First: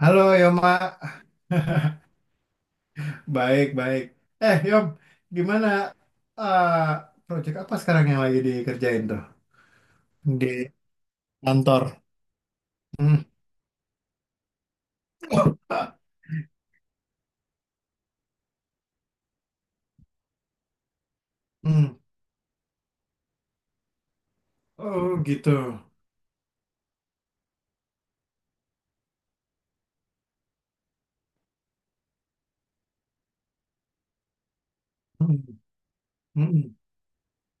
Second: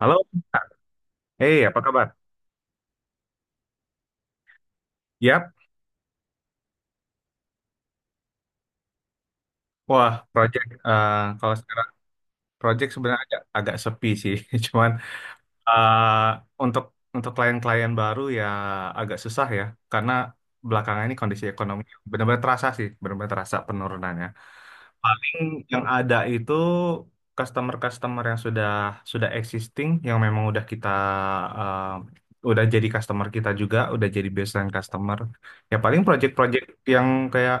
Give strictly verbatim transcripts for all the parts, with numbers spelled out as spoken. Halo, Halo Kak. Yoma, eh Apa kabar? baik-baik. Eh Yom, Yap, gimana eh proyek apa sekarang yang lagi dikerjain tuh wah, di project, eh, kalau kantor? sekarang project sebenarnya Hmm. agak, agak sepi sih, cuman eh, untuk untuk klien-klien baru ya, agak susah ya, karena belakangan ini kondisi ekonomi Hmm. benar-benar terasa sih, benar-benar terasa penurunannya. Oh Paling gitu. yang ada itu customer-customer yang sudah sudah existing, yang memang udah kita, eh, udah jadi customer kita juga, udah jadi baseline customer. Hmm. Ya paling project-project Hmm. yang kayak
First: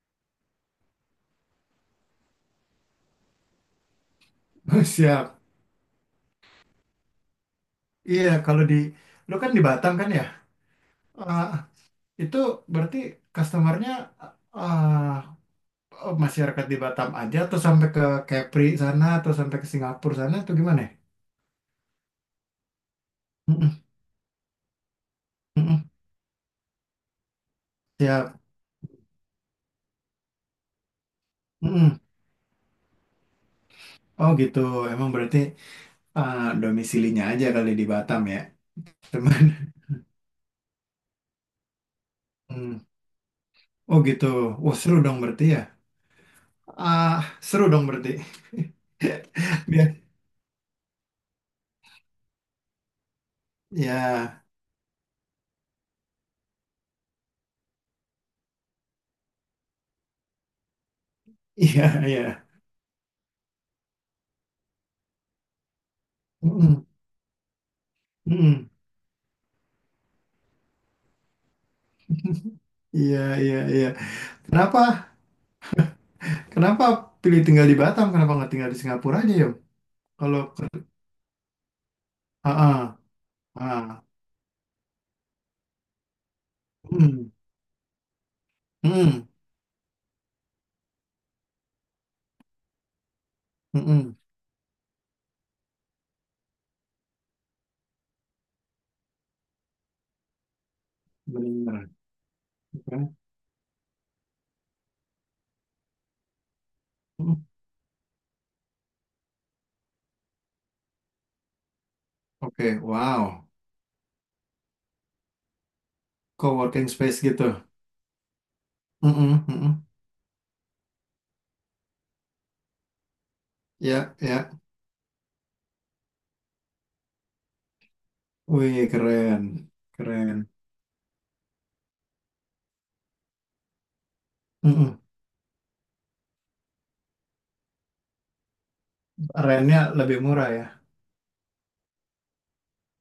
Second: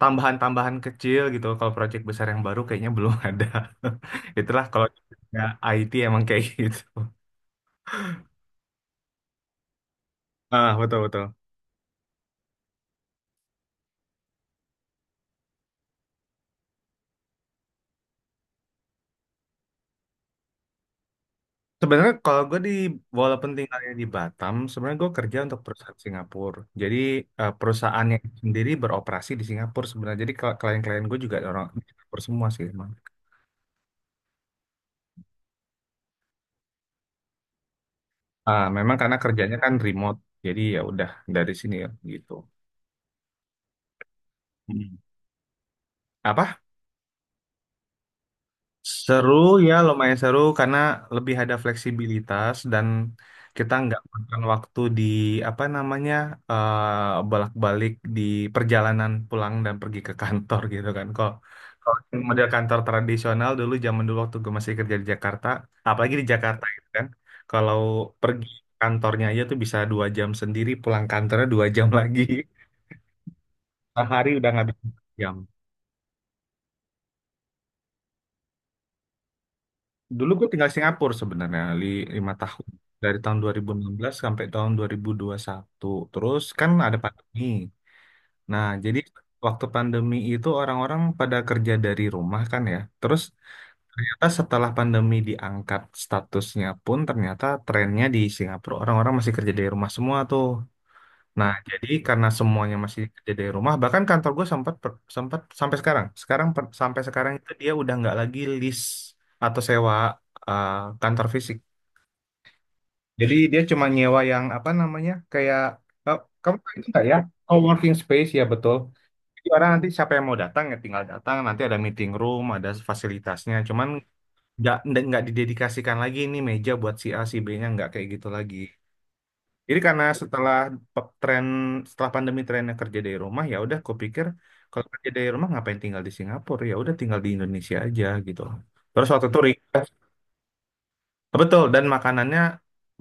tambahan-tambahan kecil gitu. Kalau proyek besar yang baru kayaknya belum ada. Itulah kalau ya, Siap. I T emang kayak gitu. Iya kalau di, lo kan di Batam kan ya? Ah, betul betul. Ah, itu berarti customernya ah, masyarakat di Batam aja atau sampai ke Kepri sana atau sampai ke Singapura sana atau gimana, ya? Sebenarnya kalau gue di walaupun Hmm. Hmm. tinggalnya di Batam, sebenarnya gue kerja untuk Hmm, hmm. perusahaan Singapura. Jadi eh, perusahaannya Siap. sendiri beroperasi di Singapura sebenarnya. Jadi kl- klien-klien gue juga orang di Mm-mm. Singapura semua sih emang. Oh gitu, emang berarti ah, domisilinya aja kali di Batam ya, Ah, memang karena teman. kerjanya kan remote, jadi ya udah dari sini ya gitu. Hmm. Oh gitu, wah Hmm. seru dong berarti ya. Apa? Ah Seru dong berarti. Seru ya, Biar, lumayan seru karena lebih ada fleksibilitas, dan kita nggak makan ya, waktu di apa namanya, eh, bolak-balik di perjalanan pulang dan pergi ke kantor gitu kan. Kok iya, kalau yang iya. model kantor tradisional dulu, zaman dulu waktu gue masih kerja di Jakarta, apalagi di Jakarta Mm-mm, gitu kan, kalau pergi mm-mm. kantornya aja tuh bisa dua jam sendiri, pulang kantornya dua jam lagi. Iya, iya, iya. Sehari udah nggak Kenapa, bisa jam. kenapa pilih tinggal di Batam? Kenapa nggak tinggal di Singapura aja yuk? Dulu Kalau, gue tinggal ke- Singapura sebenarnya li- lima ah, tahun dari tahun ah, ah. dua ribu enam belas sampai tahun dua ribu dua puluh satu. Terus kan ada Mm, pandemi. Nah, jadi mm, waktu pandemi itu orang-orang pada kerja dari rumah kan ya. Terus mm-mm. ternyata setelah pandemi diangkat statusnya pun, ternyata trennya di Singapura orang-orang masih kerja dari rumah semua tuh. Nah, jadi Benar. karena semuanya masih Oke, kerja dari rumah, bahkan kantor gue sempat, per- sempat sampai sekarang. Sekarang, per- sampai sekarang mm. itu dia udah nggak lagi lease atau sewa, eh, kantor fisik. Oke, Jadi wow, dia cuma nyewa yang apa namanya, kayak, "Oh, kamu tahu itu co-working nggak ya?" space gitu. Oh, working space, ya betul. Mm-mm, Jadi orang mm-mm. nanti siapa yang mau datang ya tinggal datang. Nanti ada meeting room, ada fasilitasnya. Cuman Ya, ya. nggak nggak nggak didedikasikan lagi ini meja buat si A si B-nya, nggak kayak gitu lagi. Wih, keren. Jadi karena Keren. setelah, pe- tren setelah pandemi trennya kerja dari rumah, ya udah, kupikir kalau Mm-mm. kerja dari rumah ngapain tinggal di Singapura, ya udah tinggal di Indonesia aja gitu. Terus waktu itu Rentnya request, lebih murah ya. betul, dan makanannya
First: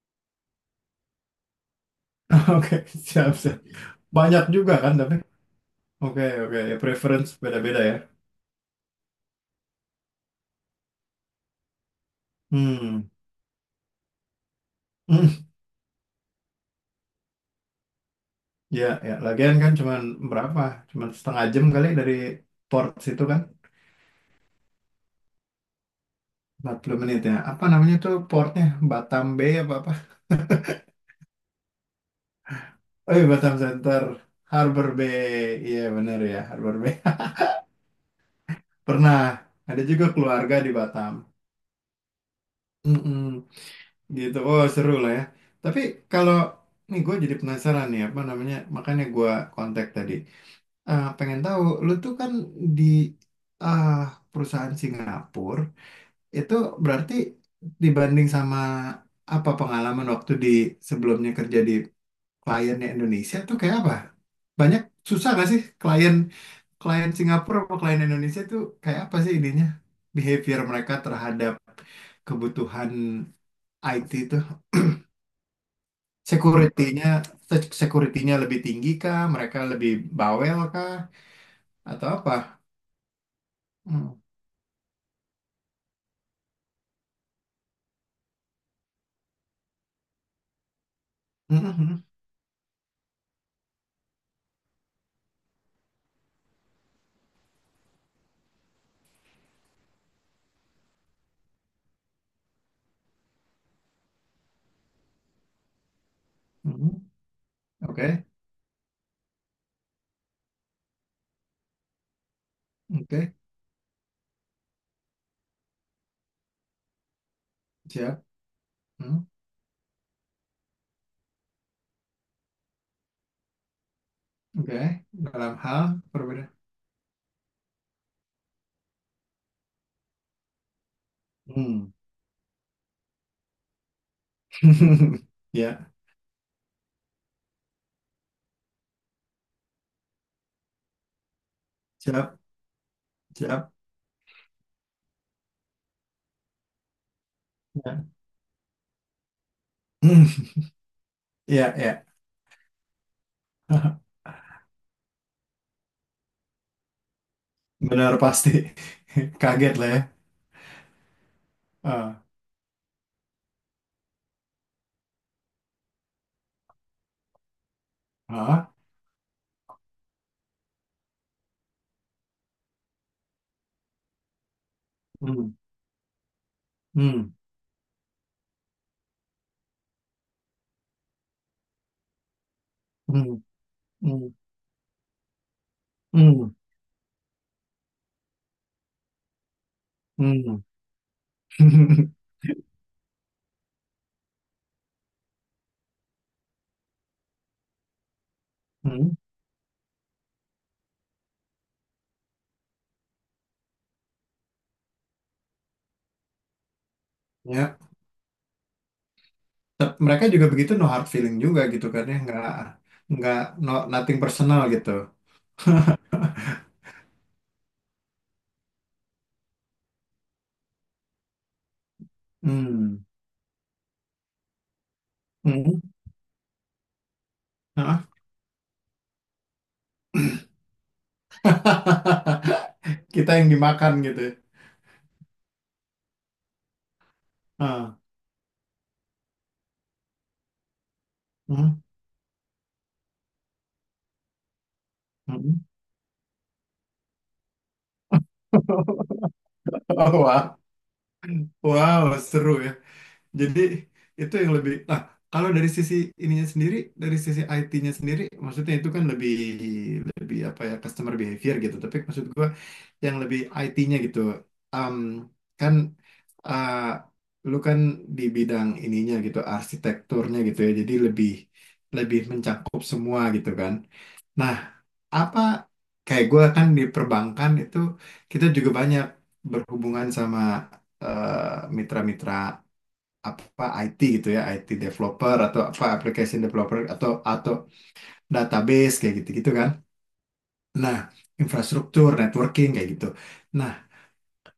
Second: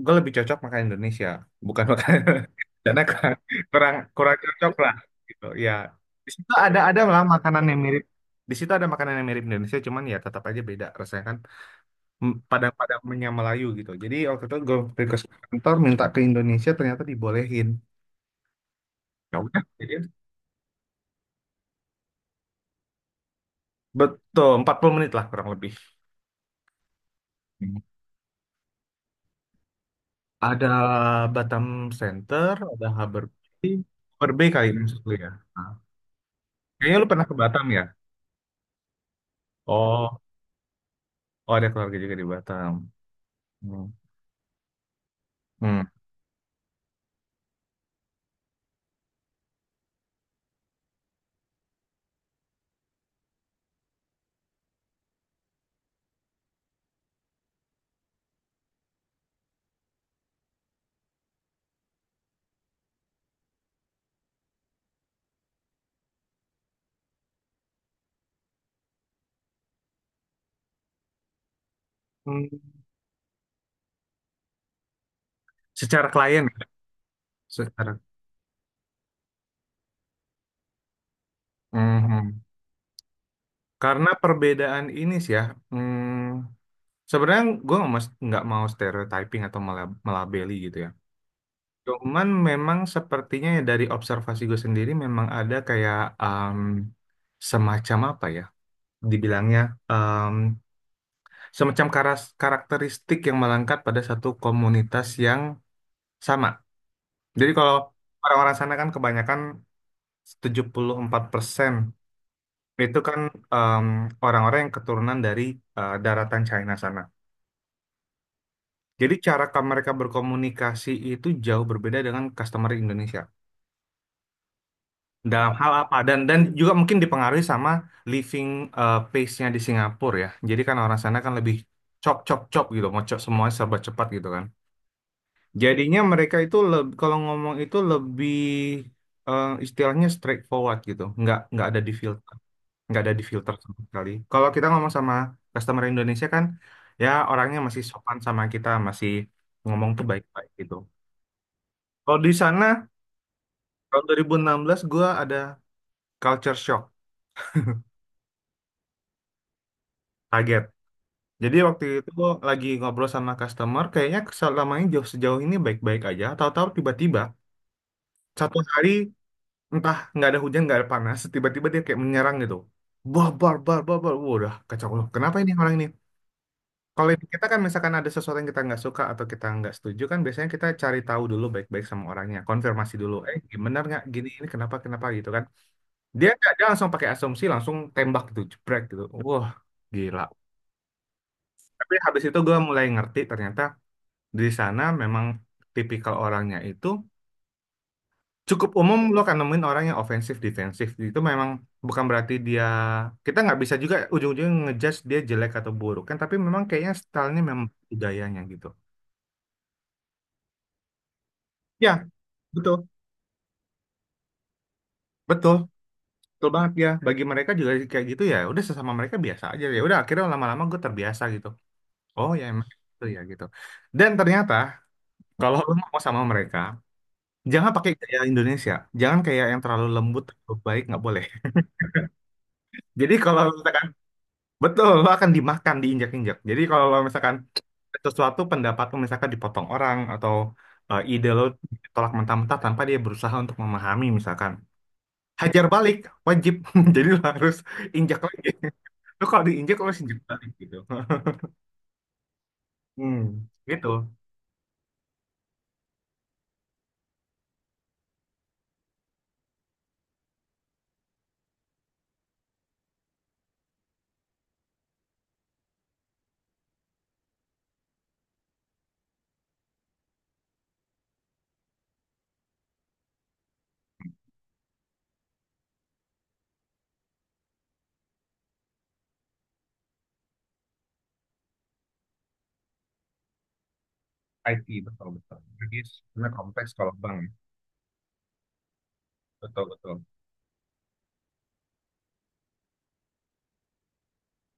gue lebih cocok makan Indonesia bukan makan, Oke, karena siap, kurang siap. kurang kurang Banyak cocok juga lah kan tapi. gitu ya. Oke, Di situ oke. Ya, ada ada lah preference makanan yang beda-beda ya. mirip, di situ ada makanan yang mirip Indonesia cuman ya tetap aja beda rasanya kan. M- Hmm. Padang-padangnya Melayu gitu. Jadi waktu itu gue request ke Mm. kantor minta ke Indonesia, ternyata dibolehin. Ya, ya. Ya Lagian udah, kan jadi. cuman berapa? Cuman setengah jam kali dari port situ kan. Betul, empat puluh menit lah kurang lebih. Empat puluh menit ya. Apa Hmm. namanya tuh portnya? Batam Bay apa-apa? Ada Batam Center, ada Oh Harbour iya, Batam Bay. Center. Harbour Bay kali ini Harbor maksud lu ya. Bay. Nah, Iya, bener ya. Harbor Bay. kayaknya lu pernah ke Batam ya? Pernah. Ada juga Oh, keluarga di Batam. oh ada keluarga juga di Batam. Mm-mm. Hmm. Gitu, oh seru lah ya. Tapi Hmm. kalau nih gue jadi penasaran nih apa namanya, makanya gue kontak tadi. Eh, pengen tahu, lu tuh kan di ah, perusahaan Singapura itu berarti dibanding sama apa pengalaman waktu di sebelumnya kerja di kliennya Indonesia tuh kayak apa? Banyak susah gak sih klien klien Singapura sama klien Indonesia tuh kayak apa sih ininya? Behavior mereka terhadap Hmm. kebutuhan I T itu? Secara klien, ya? Security-nya se- Secara. security-nya lebih tinggi kah? Mereka lebih bawel kah? Atau Mhm. apa? Karena Hmm. perbedaan ini sih ya. hmm, Sebenarnya gue nggak mas- nggak mau stereotyping atau mela- melabeli gitu ya. Hmm, hmm, hmm. Cuman memang sepertinya ya, dari observasi gue sendiri memang ada kayak, em, semacam apa ya dibilangnya, em, semacam karas- karakteristik yang melengkap pada satu komunitas yang sama. Hmm, Jadi kalau oke, orang-orang sana kan kebanyakan tujuh puluh empat persen itu kan, oke, em, orang-orang yang keturunan dari, eh, daratan China sana. siap. Jadi Hmm, cara ka- mereka berkomunikasi itu jauh berbeda dengan customer Indonesia. oke, Dalam dalam hal hal apa? Dan dan perbedaan. juga mungkin dipengaruhi sama living, eh, pace-nya di Singapura ya. Jadi kan orang sana kan lebih Hmm. chop chop chop gitu, mau chop semuanya serba cepat gitu kan. Ya, Jadinya mereka itu, leb- kalau ngomong itu lebih, eh, istilahnya straightforward gitu, nggak nggak ada di filter, siap, nggak ada di filter siap. sama sekali. Kalau kita ngomong sama customer Indonesia kan, ya orangnya masih Ya, sopan sama kita, masih ngomong tuh hmm, baik-baik gitu. ya, ya. Kalau di sana tahun dua ribu enam belas gue ada culture shock, Benar pasti. Kaget lah ya. kaget. Jadi waktu itu Ah, gua lagi ngobrol sama customer, kayaknya selama ini, jauh sejauh ini baik-baik aja. Tahu-tahu tiba-tiba satu ah. hari, entah nggak ada hujan nggak ada panas, tiba-tiba dia kayak menyerang gitu. Bar bar bar bar bar, wah, udah kacau loh. Kenapa Hmm, ini orang ini? Kalau di hmm, kita kan misalkan ada sesuatu yang kita nggak suka atau kita nggak setuju kan biasanya kita cari tahu dulu baik-baik sama orangnya, konfirmasi dulu. hmm, Eh, gimana, nggak, gini hmm, ini kenapa, kenapa gitu kan? Dia nggak hmm, Dia langsung pakai asumsi, langsung tembak gitu, jebrek gitu. Wah, gila. hmm. Tapi habis itu gue mulai ngerti ternyata di sana memang tipikal orangnya itu cukup umum, Hmm, lo akan nemuin orang yang ofensif defensif. Itu memang bukan berarti, dia kita nggak bisa juga ujung-ujungnya ngejudge dia jelek atau buruk kan, tapi memang kayaknya stylenya memang ya. budayanya gitu Tep- mereka juga begitu no hard feeling juga gitu kan ya. ya nggak Betul, nggak no nothing personal gitu betul, betul banget ya. Bagi mereka juga kayak gitu, ya udah, sesama mereka biasa aja, ya udah. Akhirnya lama-lama gue terbiasa gitu. Oh ya, emang itu hmm. ya gitu. Dan ternyata kalau lo Hmm. mau sama mereka, jangan pakai Hah? gaya Indonesia. Jangan kayak yang terlalu lembut, terlalu baik, nggak boleh. Jadi Kita kalau yang misalkan dimakan gitu ya. Betul, lo akan dimakan, diinjak-injak. Jadi kalau lo misalkan, Ah. sesuatu pendapat lo misalkan dipotong orang, atau eh, ide lo Hmm. ditolak mentah-mentah tanpa dia berusaha untuk memahami misalkan. Hmm. Hajar balik, wajib. Jadi lo harus injak lagi. Lo kalau diinjak lo harus injak balik Wah, gitu. wow, seru ya. Hmm, Jadi gitu. itu yang lebih. Nah, kalau dari sisi ininya sendiri, dari sisi I T-nya sendiri, maksudnya itu kan lebih lebih apa ya customer behavior gitu. Tapi maksud gua yang lebih I T-nya gitu. Em, Kan eh, lu kan di bidang ininya gitu, arsitekturnya gitu ya. Jadi lebih lebih mencakup semua gitu kan. Nah, apa kayak gue kan di perbankan itu kita juga banyak berhubungan sama eh, mitra-mitra apa I T gitu ya, I T, I T developer betul-betul. atau Jadi apa sebenarnya application kompleks developer kalau atau bank, ya. atau database kayak gitu-gitu kan. Betul-betul. Nah, infrastruktur, networking kayak gitu. Nah,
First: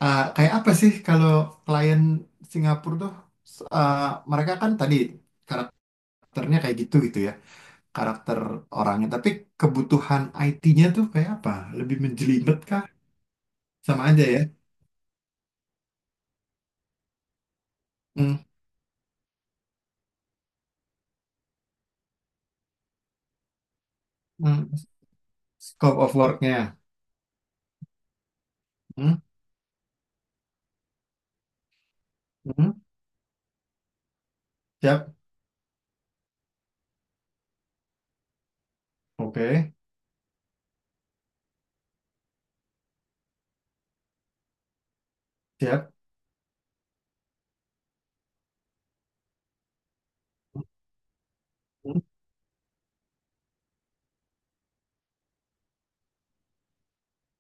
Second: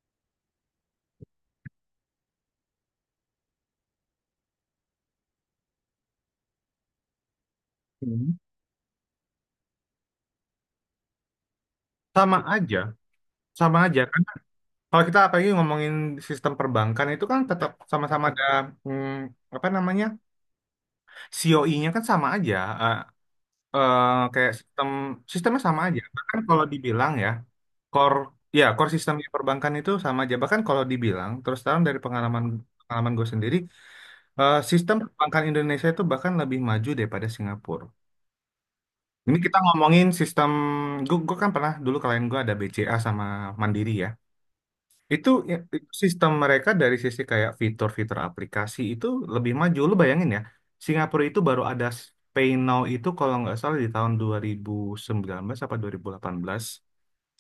Uh, kayak apa sih kalau klien Singapura tuh s- uh, mereka kan tadi karakternya kayak gitu gitu ya Hmm. karakter orangnya tapi kebutuhan I T-nya tuh kayak apa lebih Sama menjelibet aja, kah sama aja. sama aja Karena ya kalau kita apalagi ngomongin sistem perbankan itu kan tetap sama-sama ada, hmm. hmm, apa namanya, C O I-nya kan sama aja, eh, eh, kayak Hmm. sistem sistemnya sama Scope aja. of Bahkan kalau work-nya dibilang ya, core ya core hmm. sistemnya perbankan itu sama aja. Bahkan kalau dibilang terus terang, dari pengalaman Hmm. pengalaman gue sendiri, eh, sistem Siap perbankan Indonesia itu bahkan lebih maju daripada Singapura. Ini kita oke ngomongin sistem. Gue, gue kan pernah dulu klien gue ada B C A sama Mandiri ya. Itu ya, itu siap. sistem mereka dari sisi kayak fitur-fitur aplikasi itu lebih maju. Lu bayangin ya, Singapura itu baru ada Hmm. Pay Now itu kalau nggak salah di tahun dua ribu sembilan belas apa dua ribu delapan belas.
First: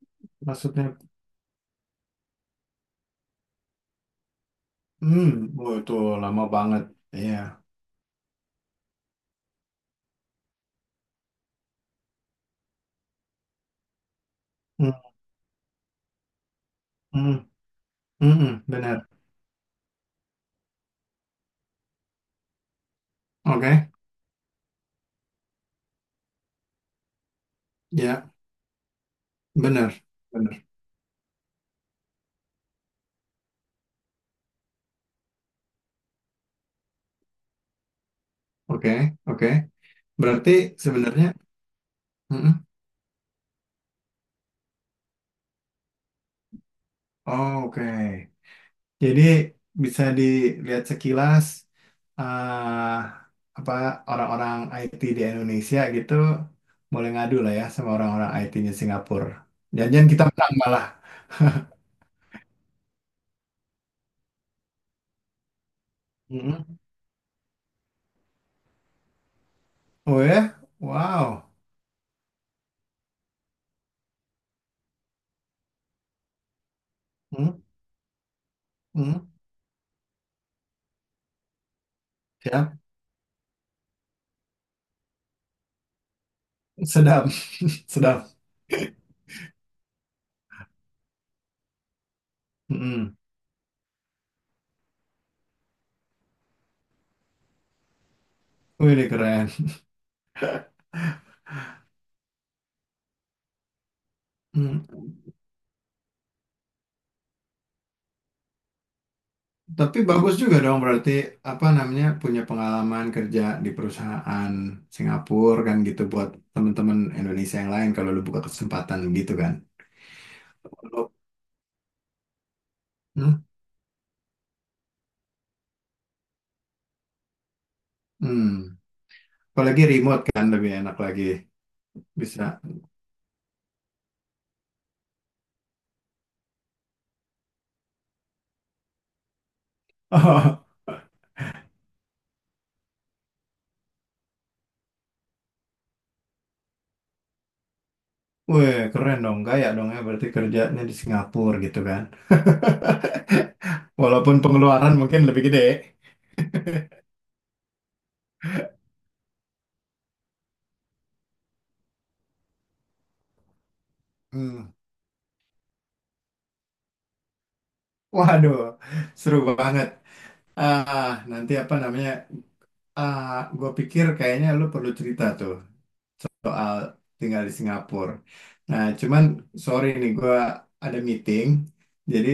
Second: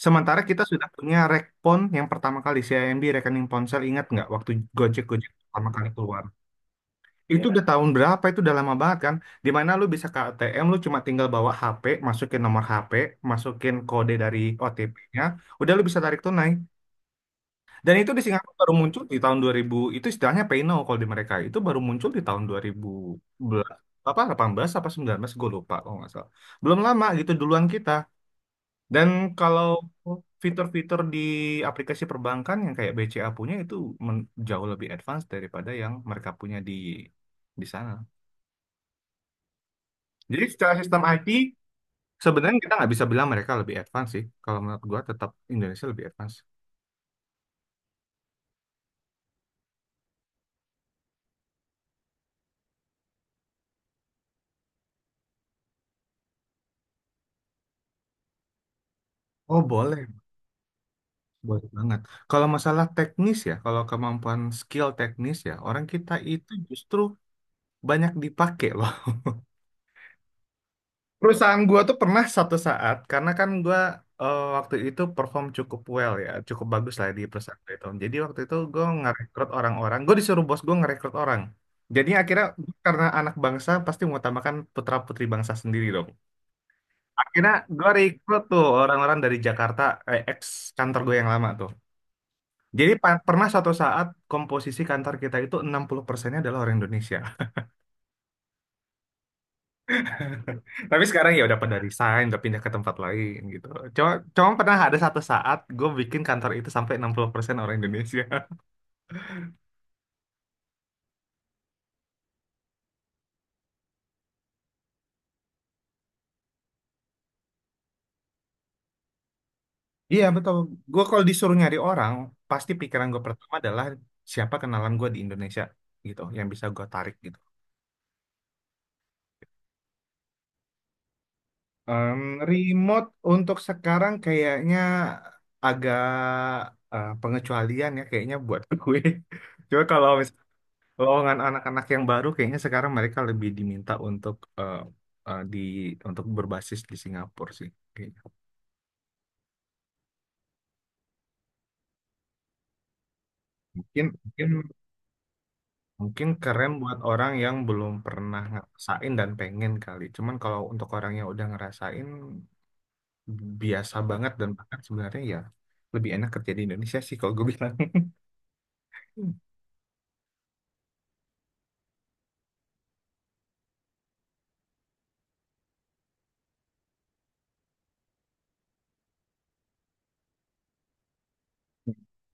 Sementara kita sudah Maksudnya punya Rekpon yang pertama kali, C I M B rekening ponsel, ingat nggak waktu Gojek-Gojek hmm pertama oh, kali itu keluar. lama banget iya Itu, ya udah, iya, tahun berapa, itu udah lama banget kan. Dimana lu bisa ke A T M, lu cuma tinggal bawa H P, masukin nomor H P, masukin kode dari hmm. O T P-nya, udah lu bisa tarik tunai. Hmm. Dan itu di Hmm. Singapura Hmm. baru muncul Benar di tahun dua ribu, itu istilahnya Peino kalau di mereka, itu baru muncul di tahun dua ribu oke apa delapan belas apa sembilan belas gue lupa kalau nggak salah. Belum lama gitu, duluan kita. ya Dan kalau benar benar fitur-fitur di aplikasi perbankan yang kayak B C A punya itu, men- jauh lebih advance daripada yang mereka punya di di sana. oke oke Jadi berarti secara sistem sebenarnya I T hmm, sebenarnya hmm. kita nggak bisa bilang mereka lebih advance sih. Kalau menurut gua tetap Indonesia lebih advance. Oh, oke, jadi bisa dilihat sekilas eh, apa orang-orang I T di Indonesia gitu boleh ngadu lah ya sama orang-orang I T-nya Singapura. Oh, Jangan boleh. kita menang malah. Boleh banget. Kalau masalah teknis ya, kalau kemampuan skill teknis ya, orang kita itu Mm-mm. justru banyak dipakai loh. Oh ya, wow, Perusahaan gua tuh pernah satu saat, karena kan gua, eh, waktu itu perform cukup well ya, cukup bagus lah di perusahaan itu. Jadi waktu itu gua mm-mm. ngerekrut orang-orang, gua disuruh bos gua ngerekrut orang. Jadi akhirnya, Siap. karena anak bangsa pasti mengutamakan putra-putri bangsa sendiri dong. Sedap, Akhirnya gue sedap. rekrut tuh orang-orang dari Jakarta, eh, ex kantor gue yang lama tuh. Jadi Mm-mm. pa- pernah suatu saat komposisi kantor kita itu enam puluh persennya adalah orang Indonesia. Wih, ini keren. Tapi sekarang ya udah pada resign, udah pindah ke tempat lain gitu. Cuma, cuma pernah ada Mm. satu saat gue bikin kantor itu sampai enam puluh persen orang Indonesia. Tapi bagus juga dong berarti apa namanya punya pengalaman kerja di perusahaan Singapura kan gitu buat teman-teman Indonesia yang lain kalau lu buka kesempatan gitu kan. Iya betul. Gue Kalau kalau disuruh nyari orang, pasti pikiran gue hmm, pertama adalah siapa kenalan gue di Indonesia gitu, yang bisa gue tarik gitu. hmm. Apalagi remote kan lebih enak lagi Em, bisa. Remote untuk sekarang kayaknya agak, eh, pengecualian ya kayaknya buat gue. Cuma kalau Kalau golongan anak-anak yang baru, kayaknya sekarang mereka lebih diminta untuk, eh, eh, di untuk berbasis di Singapura sih. Kayaknya. Weh, keren dong, kaya dong ya berarti kerjanya di Singapura gitu kan. Mungkin Walaupun mungkin pengeluaran mungkin lebih gede. mungkin keren buat orang yang belum pernah ngerasain dan pengen kali. Cuman kalau untuk orang yang udah ngerasain, biasa banget, dan Hmm. bahkan sebenarnya ya lebih enak kerja di Indonesia sih kalau gue bilang. Waduh, seru banget. Ah, nanti apa namanya? Ah, gue pikir kayaknya lu perlu cerita tuh soal tinggal di Singapura. Nah, cuman sorry nih gue ada meeting, jadi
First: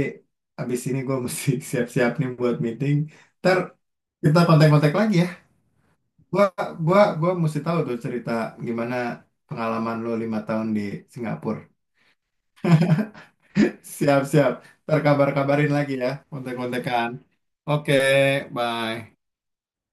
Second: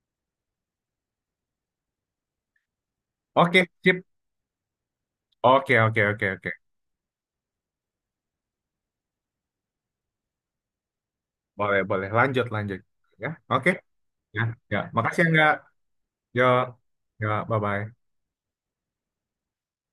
abis ini gue mesti siap-siap nih buat meeting. Ntar Oke, sip. kita kontak-kontak lagi ya. Oke, oke, oke, Gua, oke. gua, gua mesti tahu tuh cerita gimana pengalaman lo lima tahun di Singapura. Boleh, boleh. Lanjut, lanjut. Ya, oke. Ya, Siap-siap. ya. Ntar Makasih enggak. kabar-kabarin lagi ya, Yo, kontak-kontakan. ya, Oke, bye-bye. bye.